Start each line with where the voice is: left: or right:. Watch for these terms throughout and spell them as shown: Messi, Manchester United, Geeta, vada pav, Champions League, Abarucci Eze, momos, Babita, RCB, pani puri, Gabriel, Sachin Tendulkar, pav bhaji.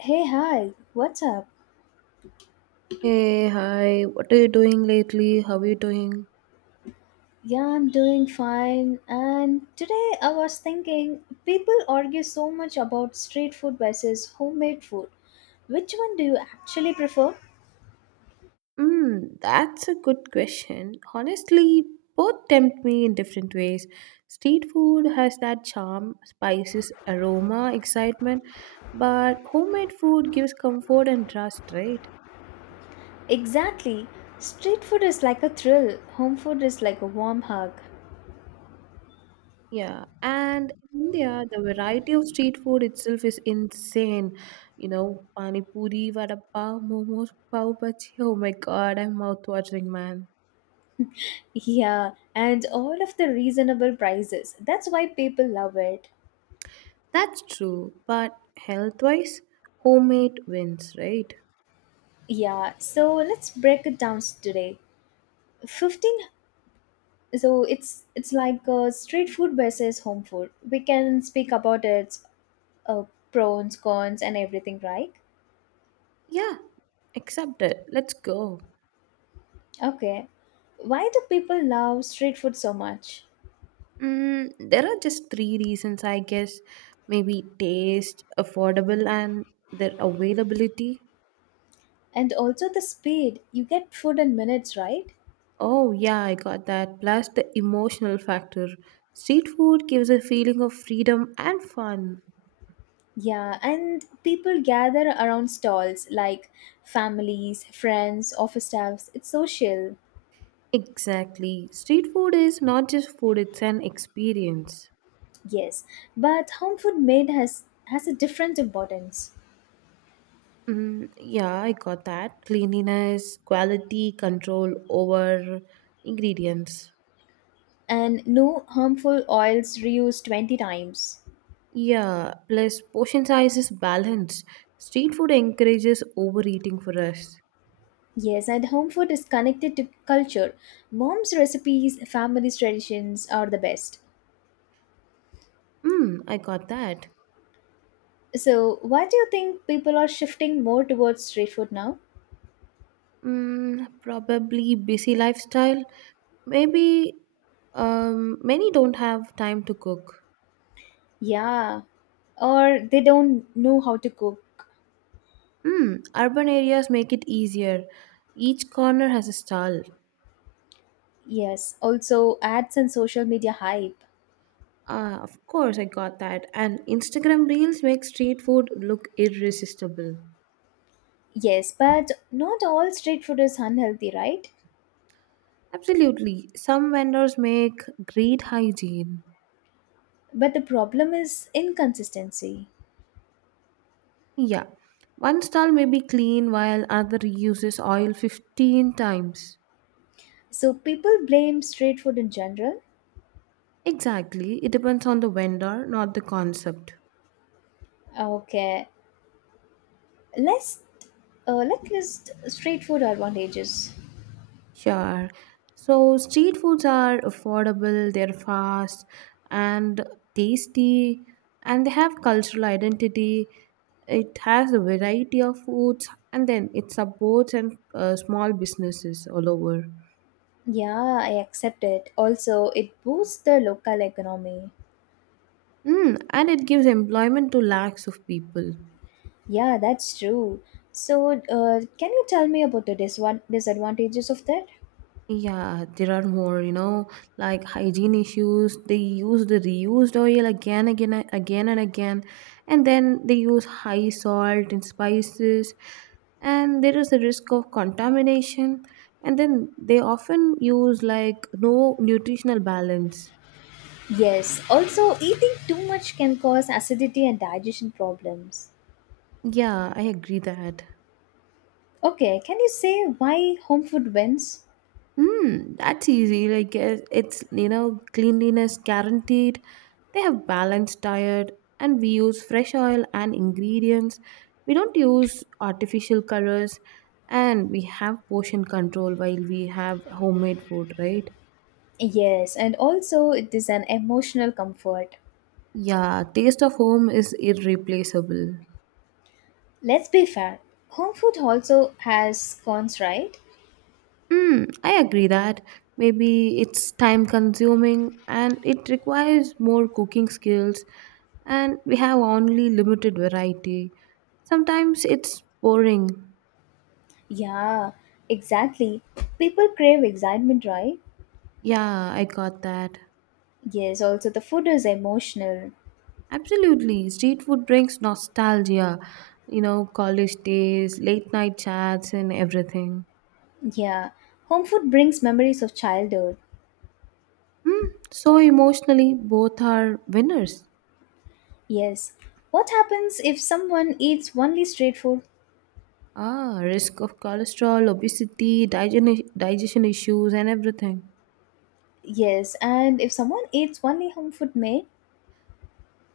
left: Hey, hi, what's up?
right: Hey, hi, what are you doing lately? How are you doing?
left: Yeah, I'm doing fine. And today I was thinking people argue so much about street food versus homemade food. Which one do you actually prefer?
right: Hmm, that's a good question. Honestly, both tempt me in different ways. Street food has that charm, spices, aroma, excitement, but homemade food gives comfort and trust, right?
left: Exactly. Street food is like a thrill, home food is like a warm hug.
right: Yeah, and in India, the variety of street food itself is insane. You know, pani puri, vada pav, momos, pav bhaji. Oh my god, I'm mouth watering, man.
left: Yeah, and all of the reasonable prices. That's why people love it.
right: That's true, but health wise, homemade wins, right?
left: Yeah, so let's break it down today. 15, so it's like street food versus home food. We can speak about its uh, pros, cons and everything, right?
right: Yeah, accepted. Let's go.
left: Okay, why do people love street food so much?
right: Mm, there are just three reasons, I guess. Maybe taste, affordable, and their availability.
left: And also the speed, you get food in minutes, right?
right: Oh, yeah, I got that. Plus the emotional factor. Street food gives a feeling of freedom and fun.
left: Yeah, and people gather around stalls like families, friends, office staffs. It's social.
right: Exactly. Street food is not just food, it's an experience.
left: Yes, but home food made has a different importance.
right: Mm, yeah, I got that. Cleanliness, quality control over ingredients.
left: And no harmful oils reused 20 times.
right: Yeah, plus portion size is balanced. Street food encourages overeating for us.
left: Yes, and home food is connected to culture. Mom's recipes, family's traditions are the best.
right: Mm, I got that.
left: So, why do you think people are shifting more towards street food now?
right: Mm, probably busy lifestyle. Maybe many don't have time to cook.
left: Yeah, or they don't know how to cook.
right: Mm, urban areas make it easier. Each corner has a stall.
left: Yes, also ads and social media hype.
right: Of course, I got that. And Instagram Reels make street food look irresistible.
left: Yes, but not all street food is unhealthy, right?
right: Absolutely. Some vendors make great hygiene.
left: But the problem is inconsistency.
right: Yeah. One stall may be clean while other uses oil 15 times.
left: So, people blame street food in general.
right: Exactly. It depends on the vendor, not the concept.
left: Okay, let's let's list street food advantages.
right: Sure. So street foods are affordable, they're fast and tasty, and they have cultural identity. It has a variety of foods, and then it supports and small businesses all over.
left: Yeah, I accept it. Also, it boosts the local economy.
right: Mm, and it gives employment to lakhs of people.
left: Yeah, that's true. So, can you tell me about the disadvantages of that?
right: Yeah, there are more, you know, like hygiene issues. They use the reused oil again, again, again, and again. And then they use high salt and spices. And there is a risk of contamination. And then they often use like no nutritional balance.
left: Yes. Also, eating too much can cause acidity and digestion problems.
right: Yeah, I agree that.
left: Okay, can you say why home food wins?
right: Hmm, that's easy. Like it's you know cleanliness guaranteed. They have balanced diet, and we use fresh oil and ingredients. We don't use artificial colors, and we have portion control while we have homemade food, right?
left: Yes, and also it is an emotional comfort.
right: Yeah, taste of home is irreplaceable.
left: Let's be fair. Home food also has cons, right?
right: Mm, I agree that maybe it's time consuming and it requires more cooking skills and we have only limited variety. Sometimes it's boring.
left: Yeah, exactly. People crave excitement, right?
right: Yeah, I got that.
left: Yes, also the food is emotional.
right: Absolutely. Street food brings nostalgia. You know, college days, late night chats, and everything.
left: Yeah, home food brings memories of childhood.
right: Hmm. So, emotionally, both are winners.
left: Yes. What happens if someone eats only street food?
right: Ah, risk of cholesterol, obesity, digestion issues, and everything.
left: Yes, and if someone eats only home food made?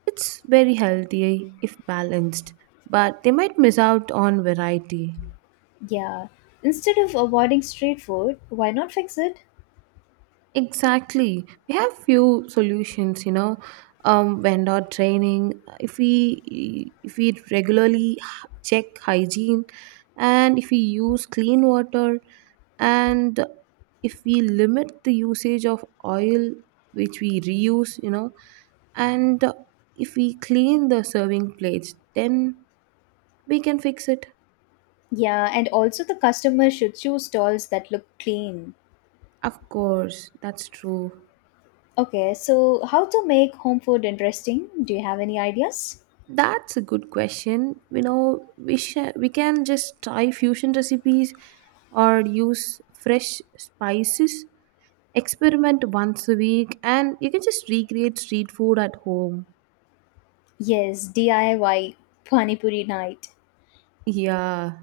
right: It's very healthy if balanced, but they might miss out on variety.
left: Yeah. Instead of avoiding street food, why not fix it?
right: Exactly. We have few solutions, you know, vendor training. If we regularly check hygiene, and if we use clean water, and if we limit the usage of oil which we reuse, you know, and if we clean the serving plates, then we can fix it.
left: Yeah, and also the customer should choose stalls that look clean.
right: Of course, that's true.
left: Okay, so how to make home food interesting? Do you have any ideas?
right: That's a good question. You know, we can just try fusion recipes or use fresh spices. Experiment once a week, and you can just recreate street food at home.
left: Yes, DIY Pani Puri night.
right: Yeah,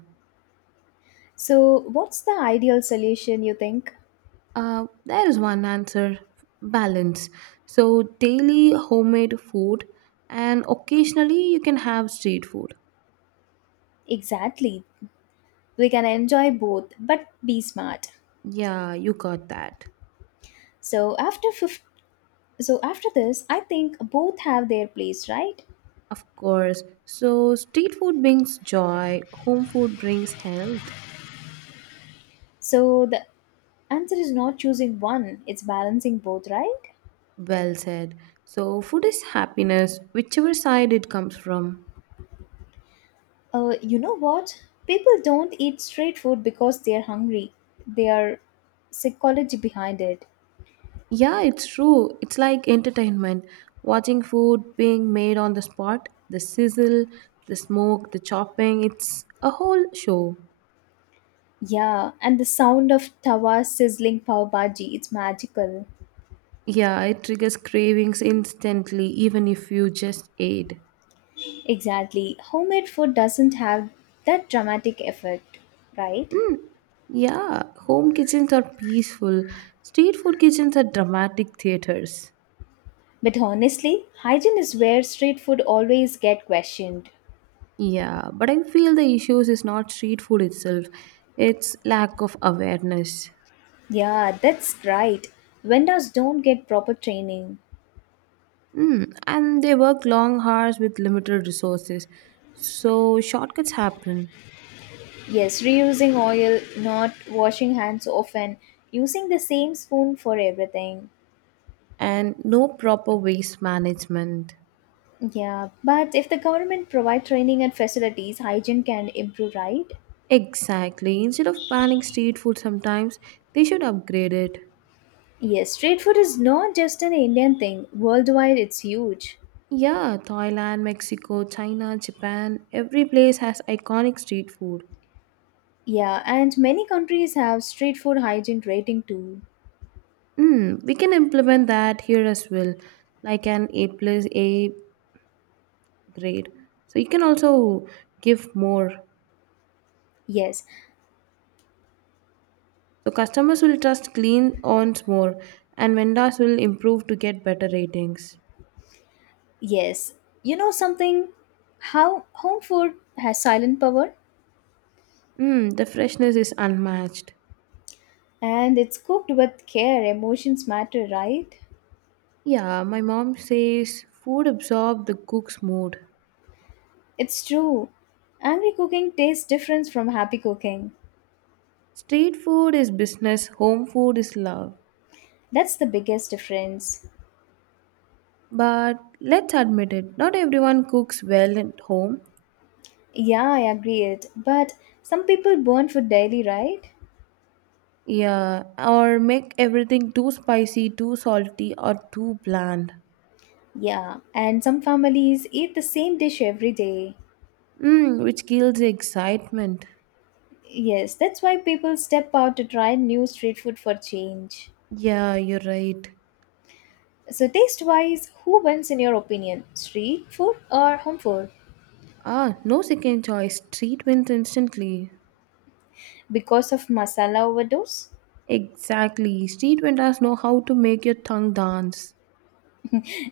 left: So, what's the ideal solution you think?
right: there is one answer: balance. So daily homemade food, and occasionally you can have street food.
left: Exactly. We can enjoy both but be smart.
right: Yeah, you got that.
left: So, so after this, I think both have their place, right?
right: Of course. So street food brings joy. Home food brings health.
left: So, the answer is not choosing one, it's balancing both, right?
right: Well said. So, food is happiness, whichever side it comes from.
left: You know what? People don't eat street food because they're hungry. They are psychology behind it.
right: Yeah, it's true. It's like entertainment. Watching food being made on the spot, the sizzle, the smoke, the chopping, it's a whole show.
left: Yeah, and the sound of tawa sizzling pav bhaji, it's magical.
right: Yeah, it triggers cravings instantly, even if you just ate.
left: Exactly. Homemade food doesn't have that dramatic effect, right?
right: Mm, yeah, home kitchens are peaceful, street food kitchens are dramatic theaters.
left: But honestly, hygiene is where street food always get questioned.
right: Yeah, but I feel the issues is not street food itself. It's lack of awareness.
left: Yeah, that's right. Vendors don't get proper training.
right: Mm, and they work long hours with limited resources. So shortcuts happen
left: Yes, reusing oil, not washing hands often, using the same spoon for everything.
right: and no proper waste management.
left: Yeah, but if the government provide training and facilities, hygiene can improve, right?
right: Exactly. Instead of banning street food sometimes, they should upgrade it.
left: Yes, street food is not just an Indian thing. Worldwide, it's huge.
right: Yeah, Thailand, Mexico, China, Japan, every place has iconic street food.
left: Yeah, and many countries have street food hygiene rating too.
right: Mm, we can implement that here as well, like an A plus A. Great. So you can also give more.
left: Yes,
right: So customers will trust Clean Owns more, and vendors will improve to get better ratings.
left: yes. You know something? How home food has silent power,
right: Mm, the freshness is unmatched.
left: and it's cooked with care. Emotions matter, right?
right: Yeah, my mom says food absorbs the cook's mood.
left: It's true. Angry cooking tastes different from happy cooking.
right: Street food is business, home food is love.
left: That's the biggest difference.
right: But let's admit it, not everyone cooks well at home.
left: Yeah, I agree it. But some people burn food daily, right?
right: Yeah, or make everything too spicy, too salty, or too bland.
left: Yeah, and some families eat the same dish every day.
right: Mm, which kills the excitement.
left: Yes, that's why people step out to try new street food for change.
right: Yeah, you're right.
left: So, taste wise, who wins in your opinion? Street food or home food?
right: Ah, no second choice. Street wins instantly.
left: Because of masala overdose?
right: Exactly. Street vendors know how to make your tongue dance.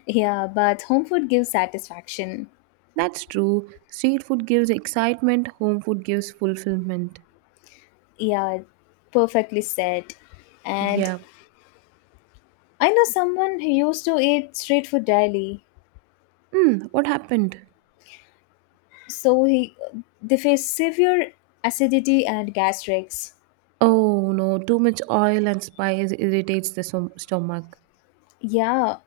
left: Yeah, but home food gives satisfaction.
right: That's true. Street food gives excitement, home food gives fulfillment.
left: Yeah, perfectly said. And
right: Yeah.
left: I know someone who used to eat street food daily.
right: Hmm, what happened?
left: So, he, they face severe acidity and gastrics.
right: Oh no, too much oil and spice irritates the stomach.
left: Yeah.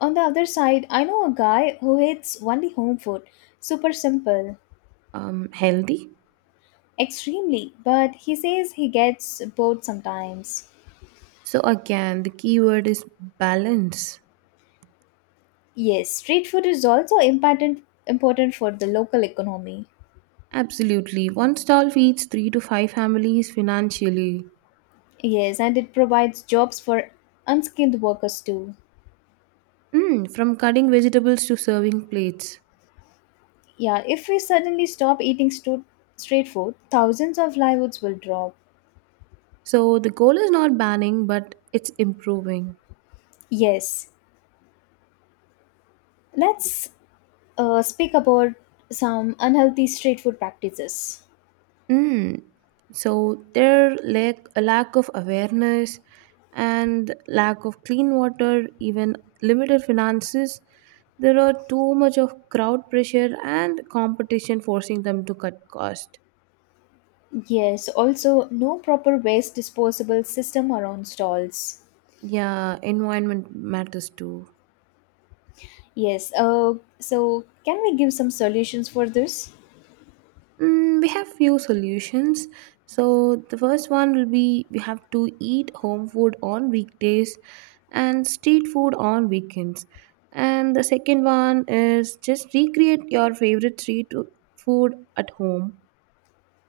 left: On the other side, I know a guy who eats only home food. Super simple.
right: Healthy?
left: Extremely. But he says he gets bored sometimes.
right: So again, the key word is balance.
left: Yes, street food is also important for the local economy.
right: Absolutely. One stall feeds 3 to 5 families financially.
left: Yes, and it provides jobs for unskilled workers too.
right: Mm, from cutting vegetables to serving plates.
left: Yeah, if we suddenly stop eating street food, thousands of livelihoods will drop.
right: So the goal is not banning, but it's improving.
left: Yes, let's speak about some unhealthy street food practices.
right: Mm. So there lack of awareness and lack of clean water, even limited finances. There are too much of crowd pressure and competition forcing them to cut cost.
left: Yes, also no proper waste disposable system around stalls.
right: Yeah, environment matters too.
left: Yes, so can we give some solutions for this?
right: Mm, we have few solutions. So the first one will be we have to eat home food on weekdays and street food on weekends. And the second one is just recreate your favorite street food at home.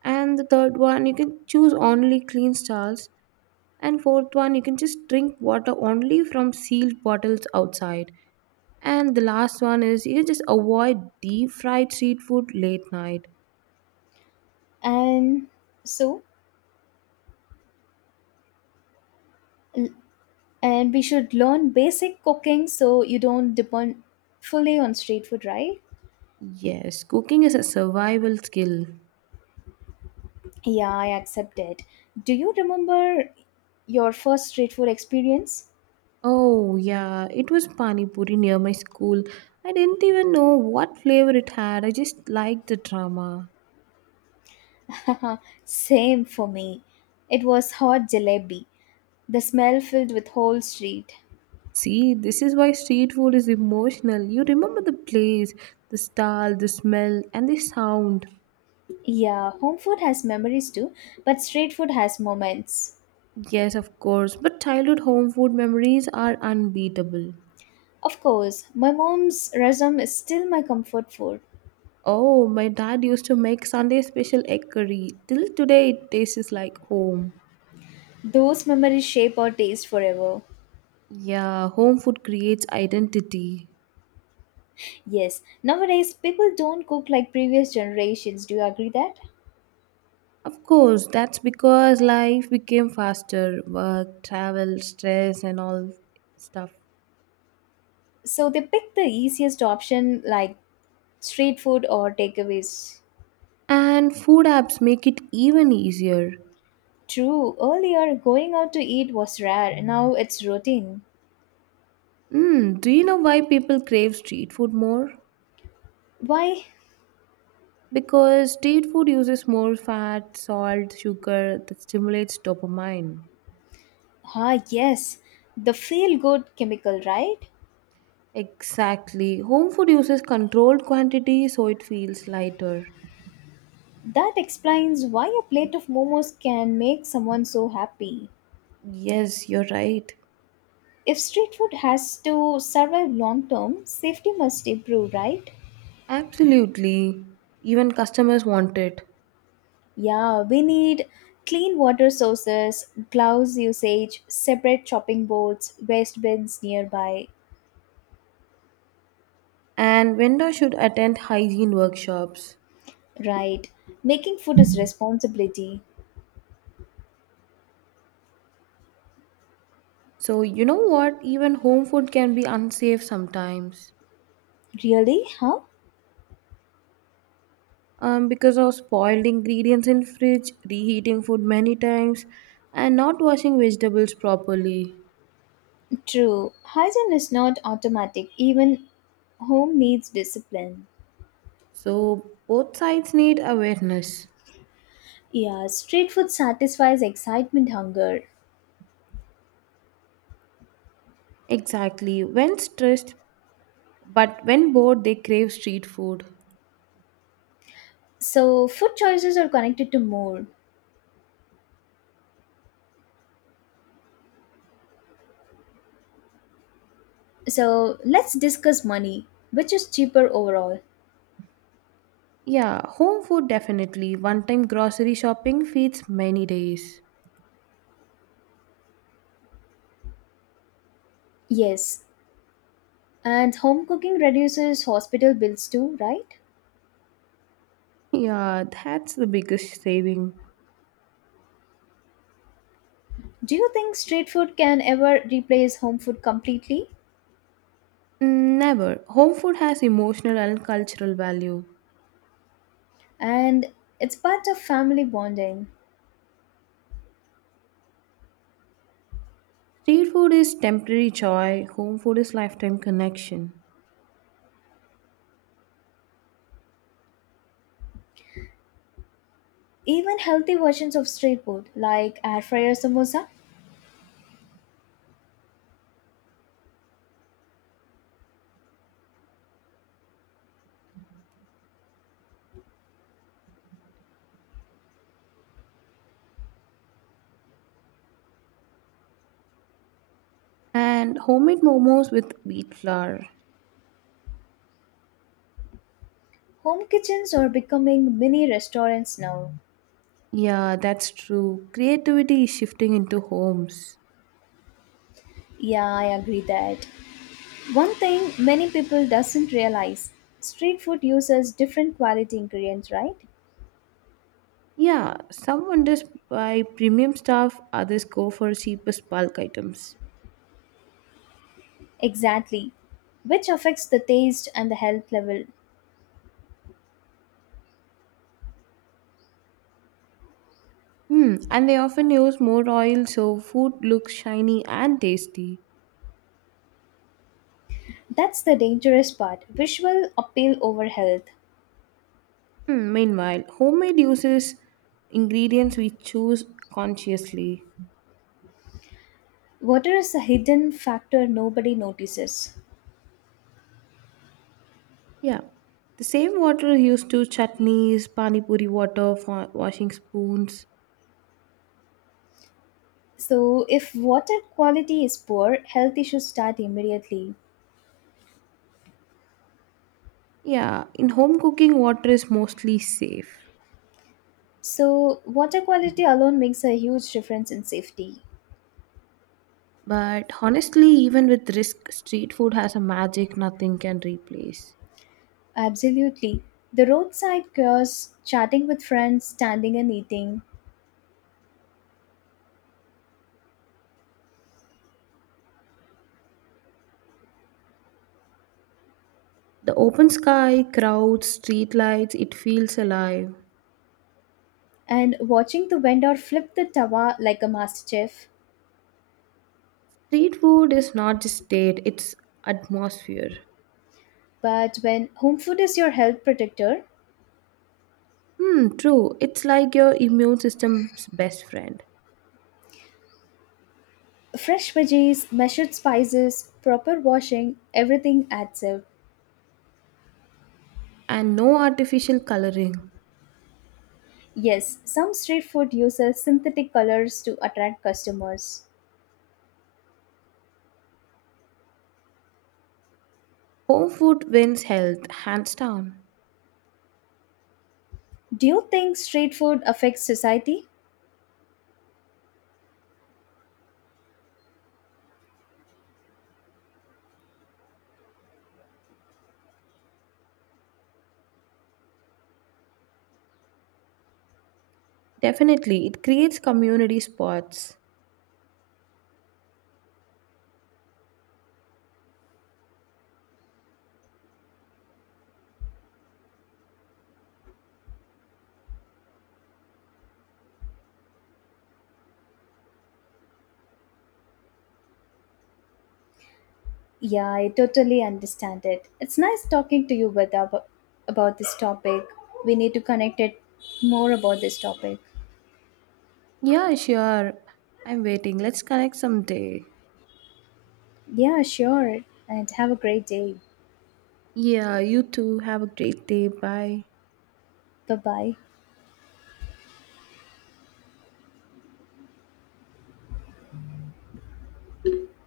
right: And the third one you can choose only clean stalls. And fourth one you can just drink water only from sealed bottles outside. And the last one is you just avoid deep fried street food late night.
left: And so, l- and we should learn basic cooking so you don't depend fully on street food, right?
right: Yes, cooking is a survival skill.
left: Yeah, I accept it. Do you remember your first street food experience?
right: Oh, yeah, it was pani puri near my school. I didn't even know what flavor it had. I just liked the drama.
left: Same for me. It was hot jalebi. The smell filled with whole street.
right: See, this is why street food is emotional. You remember the place, the style, the smell, and the sound.
left: Yeah, home food has memories too, but street food has moments.
right: Yes, of course, but childhood home food memories are unbeatable.
left: Of course, my mom's rasam is still my comfort food.
right: Oh, my dad used to make Sunday special egg curry. Till today, it tastes like home.
left: Those memories shape our taste forever.
right: Yeah, home food creates identity.
left: Yes, nowadays people don't cook like previous generations. Do you agree that?
right: Of course, that's because life became faster work, travel, stress, and all stuff.
left: So they pick the easiest option like street food or takeaways.
right: And food apps make it even easier.
left: True, earlier going out to eat was rare, now it's routine.
right: Mm, do you know why people crave street food more?
left: Why?
right: Because street food uses more fat, salt, sugar that stimulates dopamine.
left: Ah, yes, the feel good chemical, right?
right: Exactly. Home food uses controlled quantity so it feels lighter.
left: That explains why a plate of momos can make someone so happy.
right: Yes, you're right.
left: If street food has to survive long term, safety must improve, right?
right: Absolutely. Even customers want it.
left: Yeah, we need clean water sources, gloves usage, separate chopping boards, waste bins nearby.
right: And vendors should attend hygiene workshops.
left: Right. Making food is responsibility.
right: So, you know what? Even home food can be unsafe sometimes
left: Really? Huh?
right: because of spoiled ingredients in fridge, reheating food many times, and not washing vegetables properly.
left: True. Hygiene is not automatic. Even home needs discipline.
right: So, both sides need awareness.
left: Yeah, street food satisfies excitement hunger.
right: Exactly. When stressed, but when bored, they crave street food.
left: So, food choices are connected to mood. So, let's discuss money, which is cheaper overall.
right: Yeah, home food definitely. One time grocery shopping feeds many days.
left: Yes, and home cooking reduces hospital bills too, right?
right: Yeah, that's the biggest saving.
left: Do you think street food can ever replace home food completely?
right: Mm, never. Home food has emotional and cultural value.
left: And it's part of family bonding.
right: Street food is temporary joy, home food is lifetime connection.
left: Even healthy versions of street food, like air fryer samosa,
right: And homemade momos with wheat flour.
left: home kitchens are becoming mini restaurants now.
right: Yeah, that's true. Creativity is shifting into homes.
left: Yeah, I agree that. One thing many people doesn't realize, street food uses different quality ingredients, right?
right: Yeah, some vendors buy premium stuff, others go for cheapest bulk items.
left: Exactly. Which affects the taste and the health level.
right: Hmm, and they often use more oil so food looks shiny and tasty.
left: That's the dangerous part. Visual appeal over health.
right: Hmm, meanwhile, homemade uses ingredients we choose consciously.
left: Water is a hidden factor nobody notices.
right: Yeah, the same water used to chutneys, pani puri water for washing spoons.
left: So if water quality is poor, health issues start immediately.
right: Yeah, in home cooking, water is mostly safe.
left: So water quality alone makes a huge difference in safety.
right: But honestly, even with risk, street food has a magic nothing can replace.
left: Absolutely. The roadside cures, chatting with friends, standing and eating,
right: The open sky, crowds, street lights, it feels alive.
left: and watching the vendor flip the tawa like a master chef.
right: Street food is not just state, it's atmosphere.
left: But when home food is your health protector,
right: Hmm, true. It's like your immune system's best friend.
left: fresh veggies, measured spices, proper washing, everything adds up.
right: And no artificial coloring.
left: Yes, some street food uses synthetic colors to attract customers.
right: Home food wins health, hands down.
left: Do you think street food affects society?
right: Definitely, it creates community spots.
left: Yeah, I totally understand it. It's nice talking to you with about this topic. We need to connect it more about this topic.
right: Yeah, sure. I'm waiting. Let's connect someday.
left: Yeah, sure. And have a great day.
right: Yeah, you too. Have a great day. Bye.
left: Bye bye.